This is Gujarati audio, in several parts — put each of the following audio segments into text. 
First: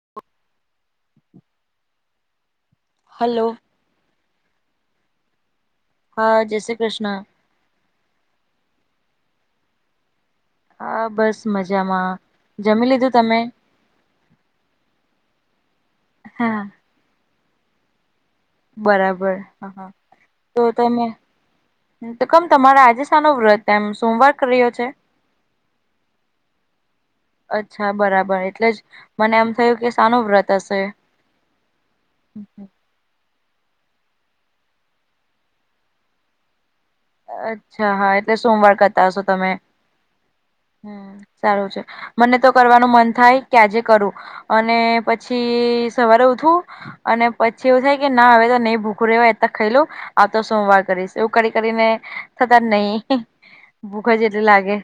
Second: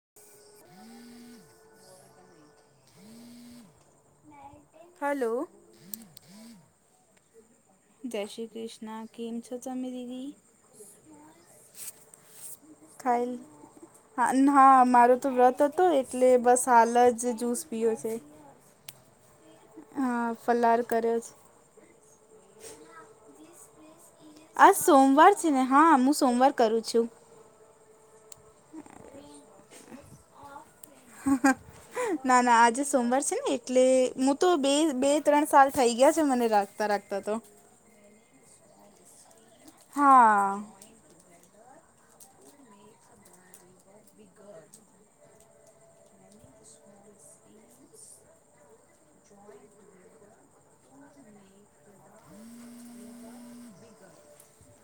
[inaudible] હલો. હલો. હા જય શ્રી કૃષ્ણ. જય શ્રી કૃષ્ણ કેમ છો તમે દીદી? હા બસ મજામાં જમી લીધું ખાઈલ તમે? હા ન મારો તો વ્રત હતો એટલે હા બસ હાલ જ જૂસ પીયો છે. બરાબર હ હ હા તો ફલાર તમે કર્યો છે. તો કમ તમારા આજે સાનો વ્રત એમ સોમવાર. કર્યો આજ છે સોમવાર છે ને હા મું સોમવાર કરું છું. અચ્છા બરાબર એટલે જ મને આમ થયું કે સાનું વ્રત હશે. ના-ના આજે સોમવાર છે ને એટલે હું તો બે-બે ત્રણ સાલ થઈ ગયા છે મને રાખતા-રાખતા તો. અચ્છા હા એટલે સોમવાર કરતા હશો તમે. હા. હમ્મ સારું છે મને તો કરવાનું મન થાય કે આજે કરું અને પછી પછી સવારે ઉઠુ અને પછી એવું થાય કે ના હવે તો નહી ભૂખું રહેવા એટલે ખઈ લઉ. આવતો સોમવાર કરીશ એવું કરી કરીને થતા જ નહી ભૂખ જ એટલી લાગે.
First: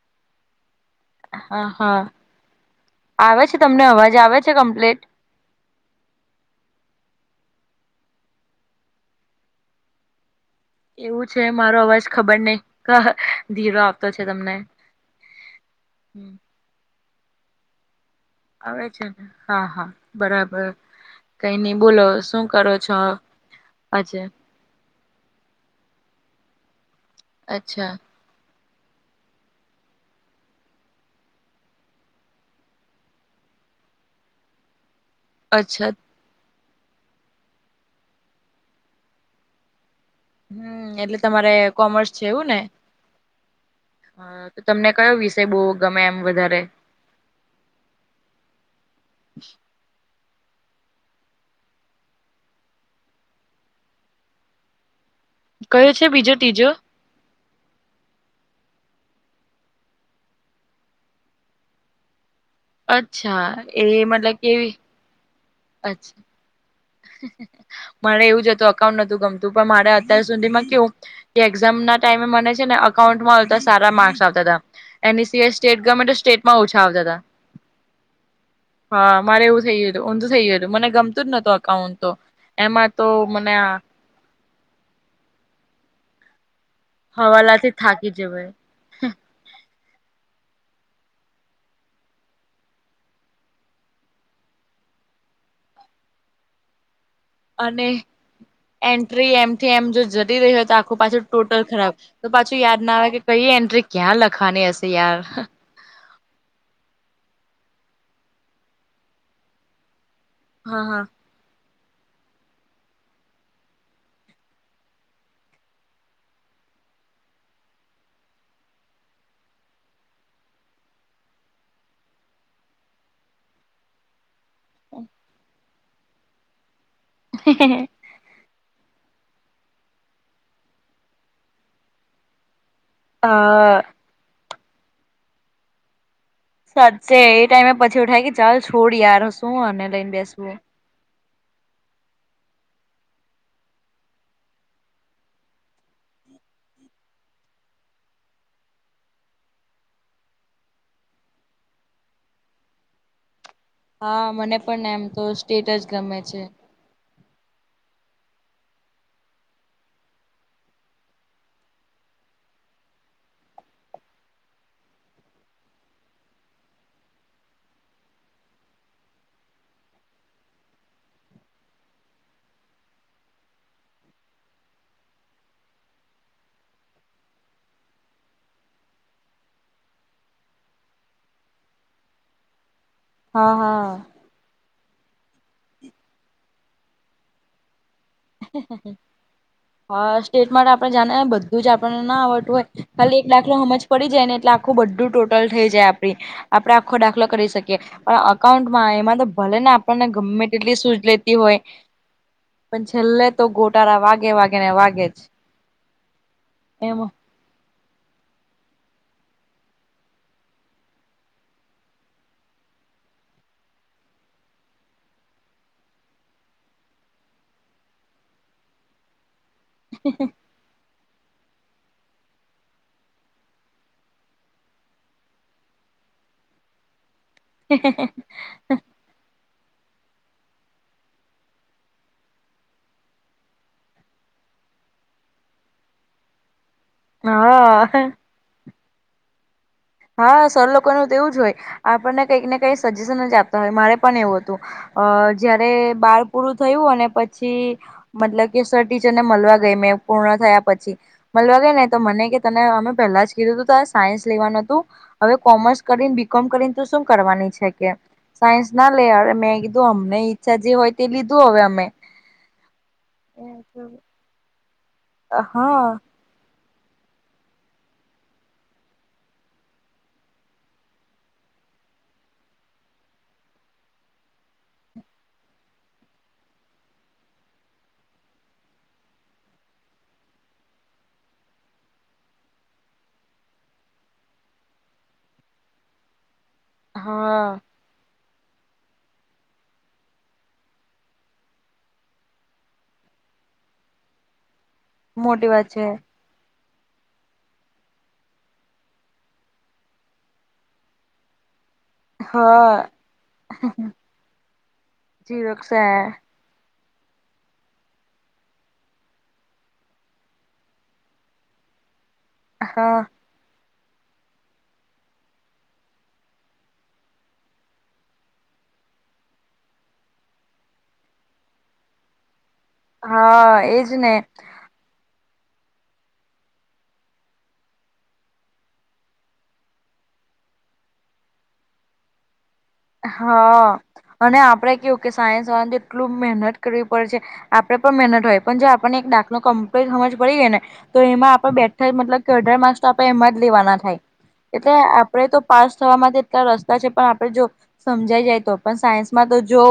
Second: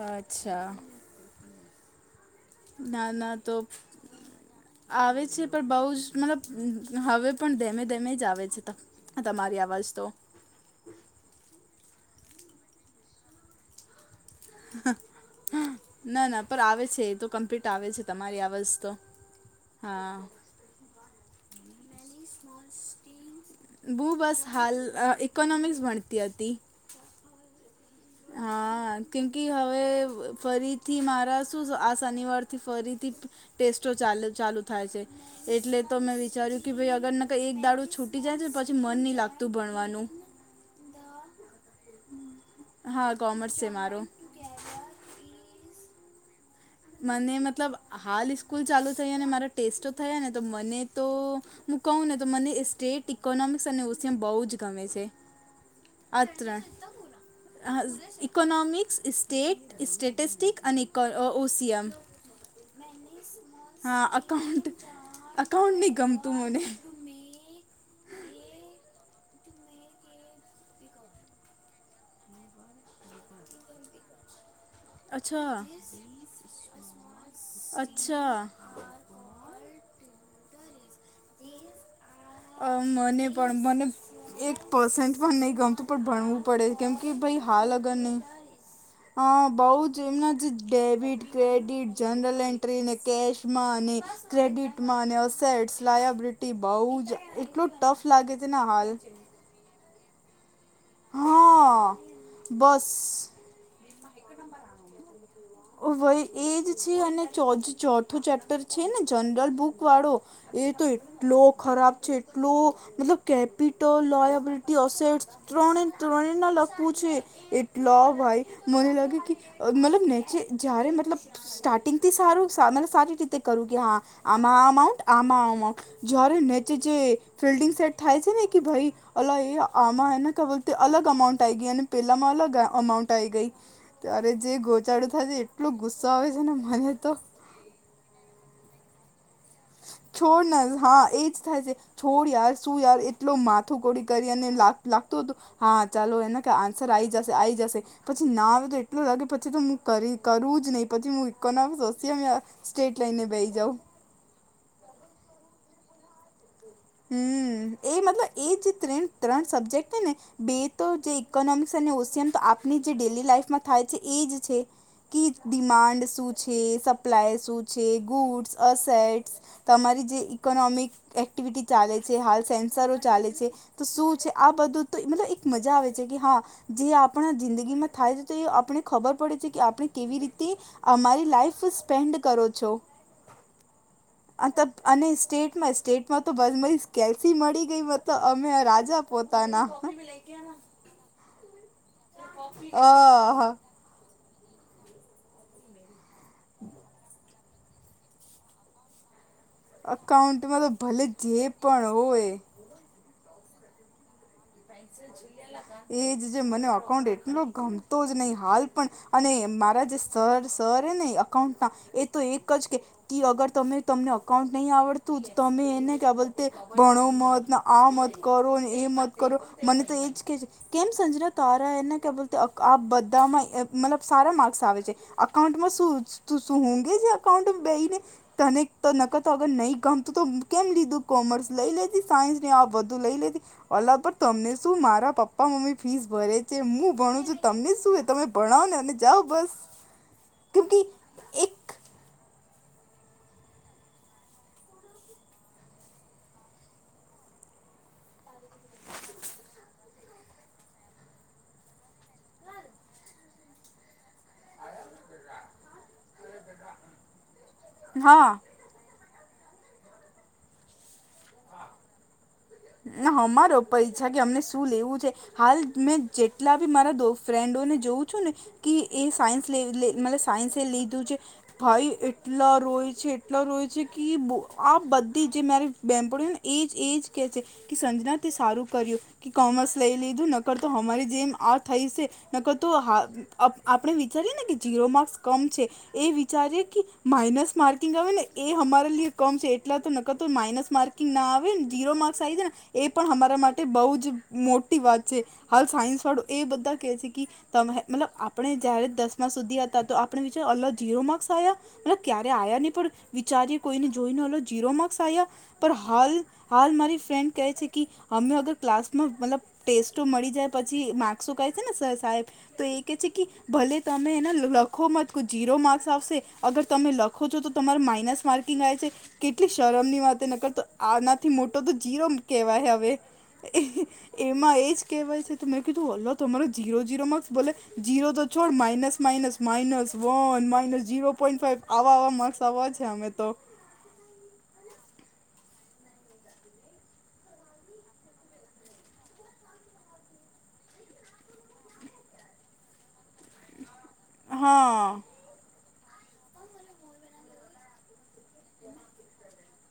અચ્છા. હા-હા ના ના આવે તો છે તમને અવાજ આવે છે કમ્પ્લીટ. આવે છે પણ બહુ જ મતલબ હવે પણ ધેમે ધેમે જ આવે છે તમારી અવાજ તો. એવું છે મારો અવાજ ખબર નહિ ધીરો આવ ના-ના પર આવે છે એ તો કમ્પ્લીટ આવે છે તમારી આવ આવે છે ને હા-હા બરાબર. કઈ નઈ બોલો હવે શું કરો છો? હું આજે બસ હાલ અ ઇકોનોમિક્સ ભણતી હતી. અચ્છા. હા. હા કેમ કે હવે ફરીથી મારા શું આ શનિવારથી ફરીથી- ટેસ્ટો ચાલ ચાલુ થાય છે એટલે અચ્છા તો મેં વિચાર્યું કે ભાઈ અગર નકે એક દાડૂ છૂટી જાય ને પછી મન નહી લાગતું ભણવાનું. હમ્મ એટલે તમારે કોમર્સ છે એવું ને. હા કોમર્સ છે મારુ. હમ્મ તો તમને કયો વિષય બહુ ગમે એમ વધારે. મને મતલબ હાલ ઇસ્કૂલ ચાલુ થઈ અને મારા ટેસ્ટો થયા ને તો મને તો મું કહુ ને તો મને સ્ટેટ, ઇકોનોમિક્સ અને ઓશિયમ બહુ જ ગમે છે. કયો છે બીજો અતરા. ત્રીજો હ ઇકોનોમિક્સ, ઇસ્ટેટ, ટેટિસ્ટિક અને ઇકો ઓસિયામ. અચ્છા એ મતલબ કેવી એકાઉન્ટ ની અચ્છા ગમતું મને. મારે એવું જ હતું અકાઉન્ટ નતું ગમતું પણ મારે અત્યાર સુધીમાં કેવું એક્ઝામ ના ટાઈમે મને છે ને અકાઉન્ટમાં આવતા સારા માર્ક્સ આવતા હતા. એના શિવાય અચ્છા સ્ટેટ ગમે તો સ્ટેટમાં ઓછા આવતા હતા. અચ્છા હા મારે એવું થઇ ગીયું હતું ઊંધું થઇ ગીયું હતું મને ગમતું [unintelligible] એકાઉન્ટ તો એમાં તો મને- - એક પર્સન્ટ પણ નહી ગમતું પણ ભણવું પડે કેમ કે ભાઈ હા હવાલાથી થાકી લગનને જવાય હા બહુ જ એમના જ ડેબિટ, ક્રેડિટ, જનરલ, એન્ટ્રી અને કેશમાં ક્રેડિટમાં અને અસેટ્સ, લાયાબિલિટી બહુ જ એટલો અને ટફ લાગે છે ને હાલ એન્ટ્રી એમથી એમ જો જતી રહી તો પાછું ટોટલ ખરાબ હા તો પાછું યાદ ના આવે કે બસ કઈ એન્ટ્રી ક્યાં લખવાની હશે યાર ભાઈ એજ છે અને ચોથો ચેપ્ટર છે ને જનરલ બુક વાળો એ હા તો હા એટલો ખરાબ છે એટલો મતલબ કેપિટલ લયાબિલિટી અસેટ્સ- ત્રણેય ત્રણેય ના લગતુ છે એટલા ભાઈ મને લાગે મતલબને જયારે મતલબ સ્ટાર્ટિંગ થી સારું સારી રીતે કરું કે હા આમાં આ અમાઉન્ટ આમાંઆ અમાઉન્ટ જ્યારે નીચે જે ફિલ્ડિંગ સેટ થાય છે ને કે ભાઈ અલા એ આમાં હાને કે બોલતે અલગ અમાઉન્ટ આઈ ગયા અને પેલામાં અલગ અમાઉન્ટ કંટાઈ અ ગઈ, ત્યારે જે ગોટાળો થાય છે. એટલો ગુસ્સો આવે છે ને, મને તો સાચે એ ટાઈમે પછી એવુ થાય કે પછી ચાલ છોડ યાર શું આને લઈને છોડ ને બેસવું હા એજ થાય છે. છોડ યાર શું યાર એટલો માથું કોડી કરી અને લાગતું હતું. હા, ચાલો એટલે કે આન્સર આવી આવી જશે. પછી ના આવે તો એટલું લાગે પછી તો હું કરી કરું નહી પછી [unintelligible] સ્ટ્રેટ લઈનને બેસી જાઉ. હા, મને પણ એમ તો સ્ટેટ જ ગમે છે. હમ. એ મતલબ એ જે ત્રણ સબ્જેક્ટ છે ને બે તો જે ઈકોનોમિક્સ અને ઓશિયન તો આપણી જે ડેલી લાઈફમાં થાય છે એ જ છે. કે ડિમાન્ડ શું છે, સપ્લાય શું છે, ગુડ્સ, અસેટ્સ તમારી જે ઇકોનોમિક એક્ટિવિટી ચાલે છે. હાલ સેન્સરો ચાલે છે. તો શું છે આ બધું તો, મતલબ એક મજા આવે છે કે હા. જે આપણા જિંદગીમાં થાય છે તો, એ આપણે ખબર પડે છે કે આપણે કેવી રીતે અમારી લાઈફ સ્પેડ કરો છો. હા. હા. આ અને સ્ટેટમાં તો બસ કેલ્સી મળી ગઈ તો અમે રાજા પોતાના સ્ટેટ માટે આપણે જાણે ને બધું જ આપણને ના આવડતું હોય, અ ખાલી એક દાખલો સમજ પડી જાયને એટલે આખું બધું ટોટલ થઈ જાય આપણે આપણે આખો દાખલો કરી શકીએ. પણ એકાઉન્ટમાં એમા તો ભલેને આપણને ગમે અકાઉન્ટમાં તો તેટલી સૂઝ ભલે લેતી હોય. [unintelligible] પણ છેલ્લે તો ગોટાળા વાગે વાગે ને વાગે જ એજ મને અકાઉન્ટ એમાં એટલું ગમે તો જ નહી. હાલ પણ અને મારા જે સર સર છે ને અકાઉન્ટના એ તો એક જ કહે અગર તમે તમને એકાઉન્ટ નહી આવડતું તમે એને ભણો નહી, આ નહી કરો, એ નહી કરો. મને તો એજ કે છે કેમ સંજરા તારા એને કે આ બધામાં મતલબ સારા માર્ક્સ આવે છે. અકાઉન્ટમાં શું તુ ઊઘે છે. અકાઉંન્ટ બેસી ને તને તો અગર નહીં ગમતું, તો કેમ લીધું, કોમર્સ લઈ લેતી સાયન્સને આ બધું લઈ લેતી અલા તમને શું મારા પપ્પા મમ્મી ફીસ ભરે છે, હું ભણું છું. તમને શું? હા તમે ભણાવોને અને જાઓ બસ. હા, સર કેમ કે લોકોનું તો એવું જ હોય, એક આપણને કંઈક ને કઈક સજેશન જ આપતા હોય. મારે પણ એવું હતું. અહ જયારે બાર પૂરું થયું અને પછી મતલબ કે સર ટીચરને મલવા ગઈ, મેં પૂર્ણ થયા પછી. મલવા ગઈને તો મને કે તને અમે પહેલા જ કીધું તું તો આ સાયન્સ લેવાનું હતું હવે, કોમર્સ કરીને, બી કોમ કરીને, તો શું કરવાની છે કે હા સાયન્સ ના લેયરે, મેં કીધું. અમને ઈચ્છા જે હોય તે લી ના હમારો પર ઈચ્છા કે અમને શું લેવું છે. હાલ હા મેં જે ના મારા બી દો ફ્રેન્ડો ને જોઉં છું ને કે એ સાયન્સ લે લે મતલબ એ સાયન્સ એ લીધું છે ભાઈ એટલા રોય છે, એટલા રોય છે કે બો આ બધી જે મારી બેમ્પળીઓને એજ એજ કહે છે કે સંજના તે સારું કર્યું કે કોમર્સ લઈ લીધું નકર તો અમારી જેમ આ થઈ છે. નકર તો હા, આપણે વિચારીએેને કે જીરો માર્ક્સ કમ છે. એ વિચારી તો હા માઇનસ માર્કિંગ આવેને એ અમારા લિયે કમ છે. એટલા તો નકર તો માઇનસ માર્કિંગના આવેને જીરો માર્ક્સ આવી જાયને એ પણ અમારા માટે બઉ જ મોટી વાત છે. મોટી હાલ, વાત છે સાયન્સ વાળુ એ બધા કહે છે કે તમેહ મલ આપણે જયારે દસના સુધી હતા તો આપણે જો અલો જીયો માકસ આયા. રે ક્યારે આયા ની હા પળ વિચારયુ કોઈને જોઈનો ઓલો જીરો માકસ આયા. જીરોક્ષ હાલ મારી ફ્રેન કહે છે કી હમે અગર ક્લાસમાં મલબ ટેસ્ટો મળી જાય પછી માકસો કહે છે ને સ-સાહેબ તો એ હા કે છે કી ભલે તમે એનેલ લખો મત કો જીરો માકસ આવશે અગર તમે લખો ચો તો તમાર માઇનસ માકૅ કીનાયચે કેટલી શરમ ની વાત નકરતો આનાથી મોટો તો જીરો કેવાહ યહ. વે હા એહ એજ ને એમાં એ જ કેવાય શે તો મેં કીધું ઓલો હમારો જીયો જીરો માકસ બોલે જીયો તો છોડ minus minus minus one minus zero point five આવા આવા માક્સ આવચ હ અને આપરે કેવું કે સાયન્સ વાન્દ તો એટલું મહેનત કરવી પર છે. આપરે પર મેહનત હોય પન જો આપને એક ડાખલો કમ્પીન હમજ પડી જાય ને તો એમાં આપણ બેઠા હોય મતલબ કે અઢાર માકસ આપડે એમજ લેવાના ઠાય એટલે હા આપરે તો પાસ થવા માજ એટલા રસ્તા છે પણ આપડે જો સમજાઈ જાય તો પણ સાયન્સમાં તો જો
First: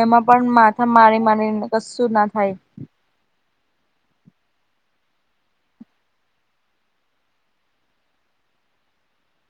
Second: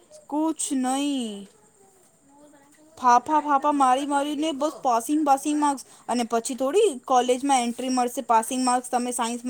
એમાં પણ કુછ માથા મારી નહીં મારીને કશું ના થાય. ફાફા ફાફા મારી મારીને બસ પોસિંગ પાસિંગ માકસ અને પછી થોળી કોલેજમાં એન્ટ્રી મળશે પાસિંગ માર્ક્સ તમે સાયન્સ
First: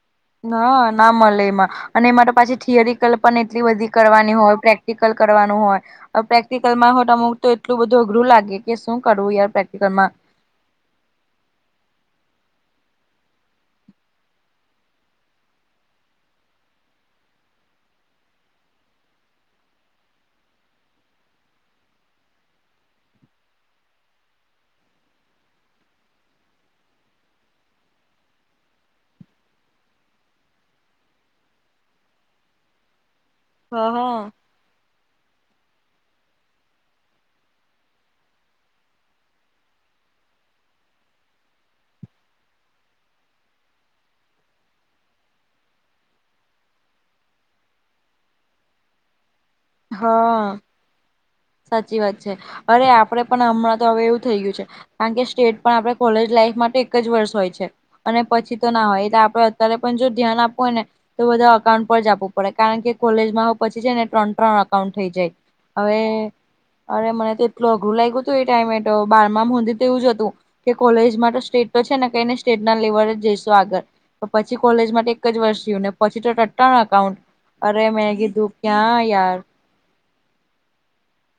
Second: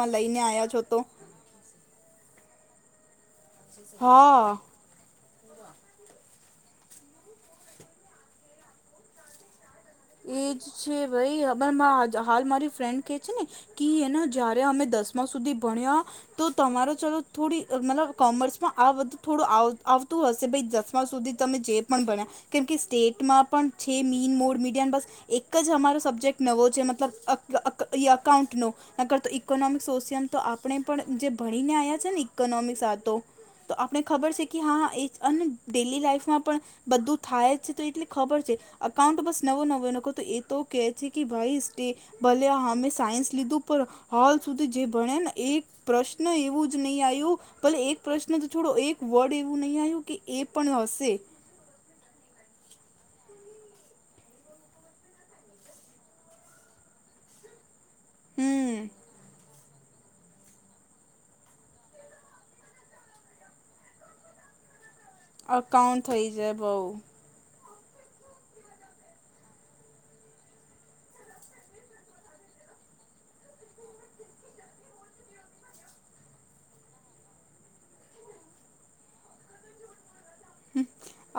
હા ના મલે એમાં અને એ માટો પાછી ઠિયરિકલ પન એટલી બધી કરવાની હા હોય પ્રેક ટિકલ કરવાનું હોય. અહ પ્રેક્ટિકલ માં હો ટો અમાઉટ તો એટલુ બધું અઘરું લાગે કે શું કરવું યાર પ્રેક્ટિકમાં એજ છે ભઈ હબના હાજા હાલ મારી ફ્રેન્ડ કે છે ને કે એનું જયારે હમે દસમા સુધી ભણ્યા તો તમારો ચલો થોડી મતલબ કોમર્સમાં આ બધું થોડું આવ આવતું હશે ભઈ જશ ત્યાં સુધી તમે જે પણ ભણ્યા કેમકે સ્ટેટમાં પણ છે મીન મોળ મીડ જ્યાં બસ એક જ હમારો સબ્જેક નવો છે મતલબ અક અક ઈ કાઉન્ટ નો નકર તો ઈકોનમ સોશિયન તો આપણે પણ જે ભણીને આયા છે ને ઇકોનોમિક્સ આતો તો હા આપણે હા ખબર શી કે હા એચ અન ડેલી લાઈફમાં પણ બધું થાય જ છે તો એટલે ખબર છે અકાઉન્ટ બસ નવો નવો નોકો તો એ તો કે છી કે ભાઈ સ્ટે ભલે હમે સાયન્સ લીધું, પણ હાલ સુધી જે ભણે ને એ પ્રશ્ન એવું જ નહીં આયુ, ભલે એક પ્રશ્ન તો છોડો એક વર્ડ એવું નઈ આયુ કે એ હા પણ હશે. સાચી વાત છે. અરે આપણે પન હમણાં તો હવે એવું થઈ ગયું છે. કારણ કે સ્ટેટ પણ આપણે કોલેજ લાઈફ માટે એક જ વર્ષ હોય છે. અને પછી તો હમ ના હોય. એટલે આપણે અત- ત્યારે પન જો ધ્યાન આપવું હોય ને તો બધા અકાઉન્ટ પર જ આપવું પડે. કારણ કે કોલેજમાં હો પછી છે ને ત્રણ-ત્રણ અકાઉન્ટ થઈ જાય. અકાઉન્ટ થઈ હવે, જાય બઉ અરે મને તે ઐટલો અઘરું લાયગુ તું એ ટાઈમે ટો, બારમાંમ હુધી એવું જ હતું. કે કોલેજમાં તો સ્ટેટ તો છે ને, કંઈ નહીં. સ્ટેટ ના લેવલે જ જઈશું આગળ. તો પછી કોલેજ માટે એક જ વર્ષ રહ્યું. ને પછી તો ત્રણ-ત્રણ અકાઉન્ટ અરે મે કીધું કયાં યાર.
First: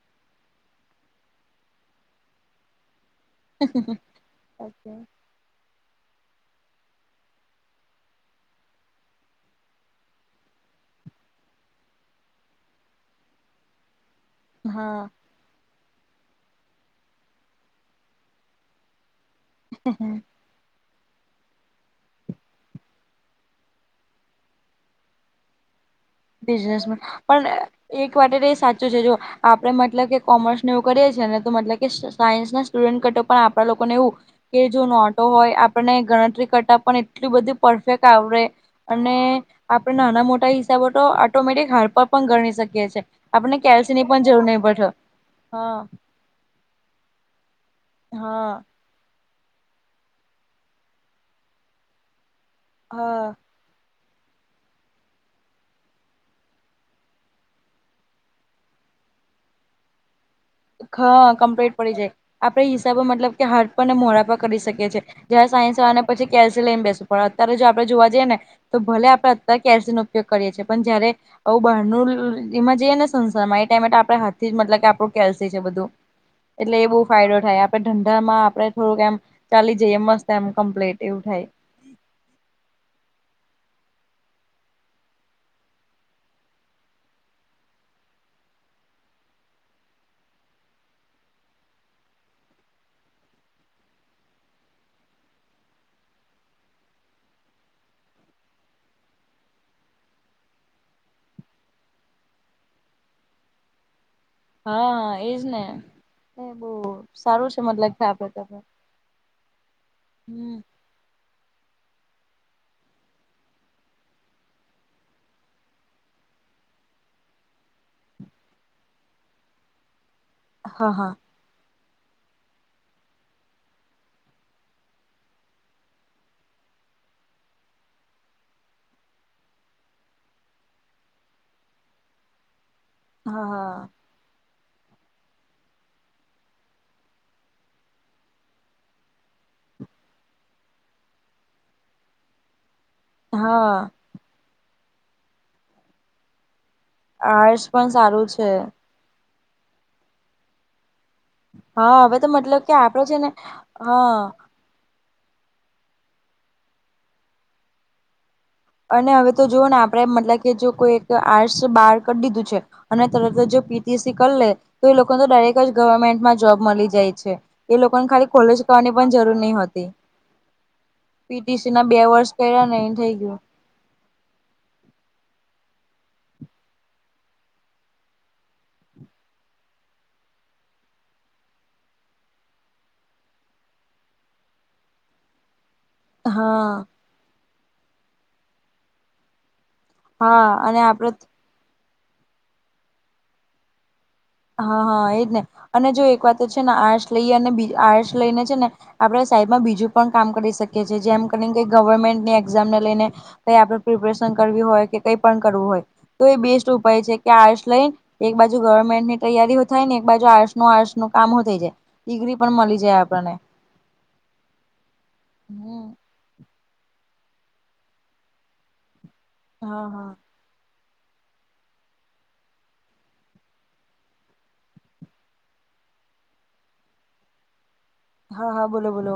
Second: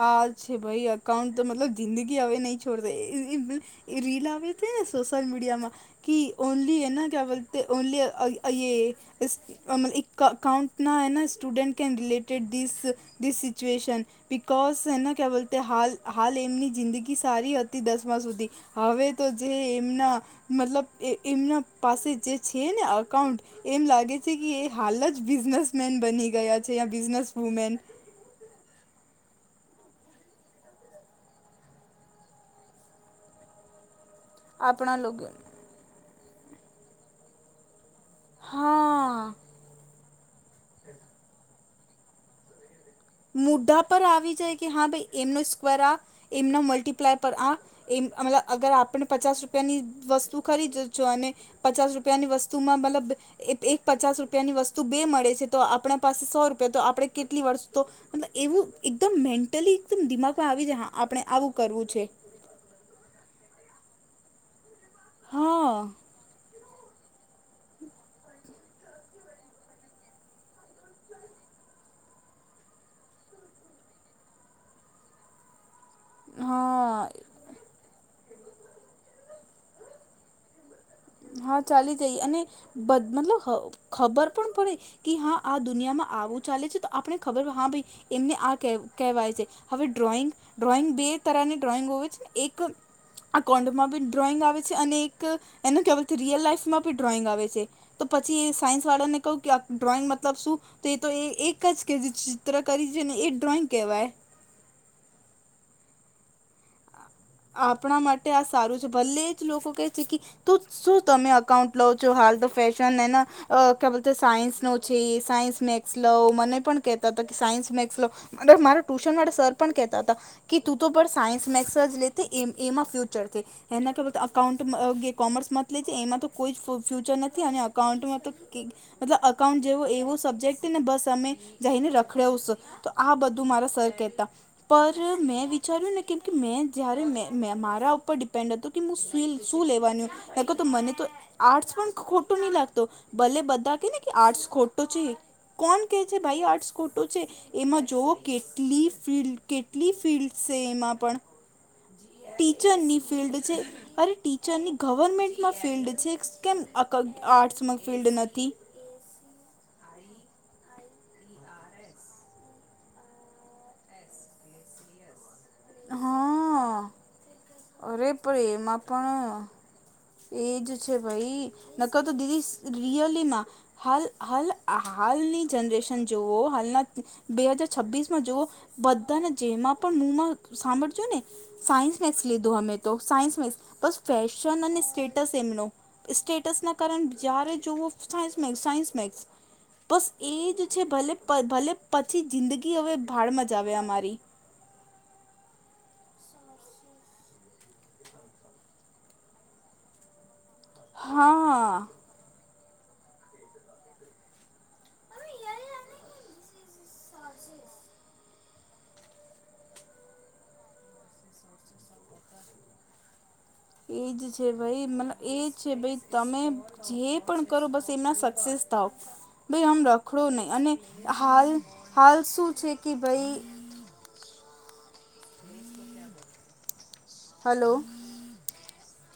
આ જ છે ભઈ. અકાઉન્ટ તો મતલબ જિંદગી હવે નહીં છ [unintelligible] ઈ રીલ આવી તી ને સોશલ મીડિયામાં કી ઓનલી હે ના, કયાં બોલતે? ઓનલી [unintelligible] અમ ઇક અકાઉન્ટ ના હે ના સ્ટુડન્ટ કેન રિલેટેડ ધીસ-ધીસ શીચ્યુએશ ન, બિકોઝ હે હા ના ક્યાં બોલતે હાલ હાલ એમની જિંદગી સારી હતી, દસમાં સુધી. હવે તો જે એમના મતલબ એ એમના પાસે જે છે ને અકાઉન્ટ એમ લાગે છે કે ઈ હાલ જ બિઝનેસમેન બની ગયા છે યા બિઝનેસમેન બિઝનેસ પણ વુમેન એક વાતે તો એ સાચું છે. જો આપણે મતલબ કે કોમર્સ ને એવું કરીએ છે ને, તો મતલબ કે સાયન્સ ના સ્ટુડન્ટ કરતાં પણ આપણા લોકોને એવું કે જો આપણા નોટો લોકો હોય, આપણને ગણતરી કરતા પણ એટલું બધું પરફેક્ટ આવડે. અને હા આપણે નાના-મોટા હિસાબો [unintelligible] પર પણ ગણી શકીએ છે. મુઢા પર આવી જાય, કે હા ભઈ, એમનો હા સ્ક્વેર આ. એમના મલ્ટીપ્લાય પર આ એમ. [unintelligible] હા અગર આપણને પચાસ રૂપ પિયાની વસ્તુ ખરીદ જ જોઈને, પચાસ રૂપિયાની વસ્તુ માં મતલબ હા [unintelligible] પચાસ રૂપિયાની વસ્તુ બે મળે છે. તો આપણા પાસે સો રૂપિયા. તો આપણે કેટલી વર્ષ તો, મતલબ એવું એકદમ મેન્ટલી એકદમ દિમાગમાં આવી જાય, હા આપણે આવું કમ્પ્લીટ કરવું પડી છે. જાય આપણે હિસાબો મતલબ, કે હાથ પર ને મોડા પર કરી શકીએ છે. જ્યારે હા સાયન્સવાળા ને પછી કેલ્શ શિ લઈને બેસું પડે. અત્યારે જો આપણે જોવા જઈએ ને, તો ભલે આપણે અત્યારે કેલ્શિ નો ઉપયોગ કરીએ છીએ. પણ જયારે આવું બહારનું [unintelligible] એમાં જઈએ ને સંસાર માં, એ ટાઈમે તો આપણે હાથથી જ મતલબ કે આપણું કેલ્શિ છે બધું. એટલે એ બહુ હા ફાયદો થાય. આપણે ધંધ ધામાં આપણે થોડુંક એમ ચાલી જઈએ, મસ્ત એમ કમ્પ્લીટ એવું થાય. હા ચાલી જઈ. અને બદ મતલબ હ ખબર પણ પડે કિ હા આ દુનિયામાં આવું ચાલે છે, તો આપણે ખબર [unintelligible] હા ભાઈ એમને આ ક કહેવાય છે. હવે ડ્રોઈંગ ડ્રોઈંગ બે તરહની ડ્રોઈંગો હોવે છે. એક આ કોન્ડમાં બી ડ્રોઈંગ આવે છે. અને એક એનો કહેવાયથી રિયલ લાઈફમાં ભી ડ્રોઈંગ આવે છે. તો પછી એ સાયન્સવાળાને કહું, કે આ ડ્રોઈંગ મતલબ શું તો એ તો એ એક જ [unintelligible] ચિત્ર કરી છે ને એ ડ્રોઈંગ કહેવાય. હા, એજ ને. એ બહુ આ સારું છે મતલબ આપણા કે આપડે માટે આ તો સારું છે, ભલે જ લોકો કહે છે, કિ હમ તું શું તમે અકાઉન્ટ પ્વ જો હાલ તો ફશન એને અ કે બોલ સાયન્સ નો છે. સાયન્સ મેક્સલોવ મને પણ કેહેતા હતા, કે સાયન્સ મેક્સલો મારા ટુશન વાળા સર પણ કેહેતા હતા, કે તું હા તો પણ હા સાયન્સ મેક્સર્ લેતે એમ એમ આફ ફ્યુચર કે, એના ખબ અકાઉન્ટમાં જે કોમર્સ મત લે છે. એમાં તો કોઈ ફ્યુચર નથી અને અકાઉન્ટમાં તો મતલબ અકાઉન્ટ જેવો એવું સબ્જેક્ટને બસ અમે જઈને રખડ- આ બધું મારા હા સર કહેતા પર મેં વિચાર્યું ને કેમકે મેં જ્યારે મે મે મારા ઉપર ડિપેન્ડ હતું કે હું શ શું લેવાનું હેકો તો મને તો આર્ટસ પણ, ખોટો નહી લાગતો ભલે બધા હા કે ને કે આર્ટસ ખોટો છે. કોણ કે છે ભાઈ આર્ટસ ખોટ છે આર્ટસ પણ જોવો સારું છે કેટલી કેટલી ફિલ્ડ છે. એમાં પણ હા હવે તો મતલબ કે ટીચરની આપડો છે. ને ફિલ્ડ અરે હા ટીચરની ગવર્મેન્ટમાં ફિલ્ડ છે કેમ આ આર્ટ્સમાં ફિલ્ડ નથી અને હવે તો જોુઓ ને આપણેે મતલબ કે જો કોઈ એક આર્ટસ બહાર ક દીધું છે, અને તરત જ જો પીટીસી કરી લે તો એ લોકોને ડાયરેક્ટ જ ગવર્મેન્ટમાં જોબ હા મળી જાય છે. એ લોકોને અરે ખાલી પણ ખોલેજ એમાં કરવાની પણ જરૂર નહી હોતી, એજ છે. ભાઈ પીટીસી ના બે નકતો વર્ષ કર્યા દીદી ને એ થઈ ગયું રિયલીમાં હાલ હાલ હાલની જનરેશન જોુવઓ હાલના હજાર છબ્વીીસ માં જોવા, બધાને જેમાં પણ મુમાં સાંભળજો ને સાયન્સ મેક્સ લીધું અમે તો સાયન્સ મેક્ બસ ફેશન અને, સ્ટેટસ એમનો સ્ટેટસ હા ના કર જ્યારે જવો સાયન્સ મેક્સ... બસ એ હા જ અને છે આપડે ભલે પ ભલે પછી જિંદગી હવે ભાડ મ જ આવે અમારી [inaudible] હા હા એજ ને અને જો એક વાત તો છે, ને આર્ટસ લઈ અને બી આર્ટસ લઈને છે. ને આપડે સાઈડમાં બીજું પણ કામ કરી શકીએ. કે જેમ કરીને હા ગવર્મેન્ટની એક્ઝામ ને લઈને કઈ આપણે પ્રિપેરેશન કરવી હોય, એ કઈ પણ કરવું હોય તો એ બેસ્ટ ઉપાય છે. કે આર્ટસ લઈન એક બાજુ ગવર્મેન્ટને, તૈયારીઓ થાય ને એક બાજુ આર્ટસ નું આર્ટસ નું કામો થઈ જાય ડિગ્રી પણ મળી જાય આપણને, એજ છે, ભાઈ મતલબ એજ છે, હમ ભાઈ તમે જે પણ કરો બસ એમાં સક્સેસ થાવ ભાઈ આમ હા હા રખડો નહી અને- હાલ હાલ શું છે. કે ભાઈ! હલો.? હા હા બોલો બોલો.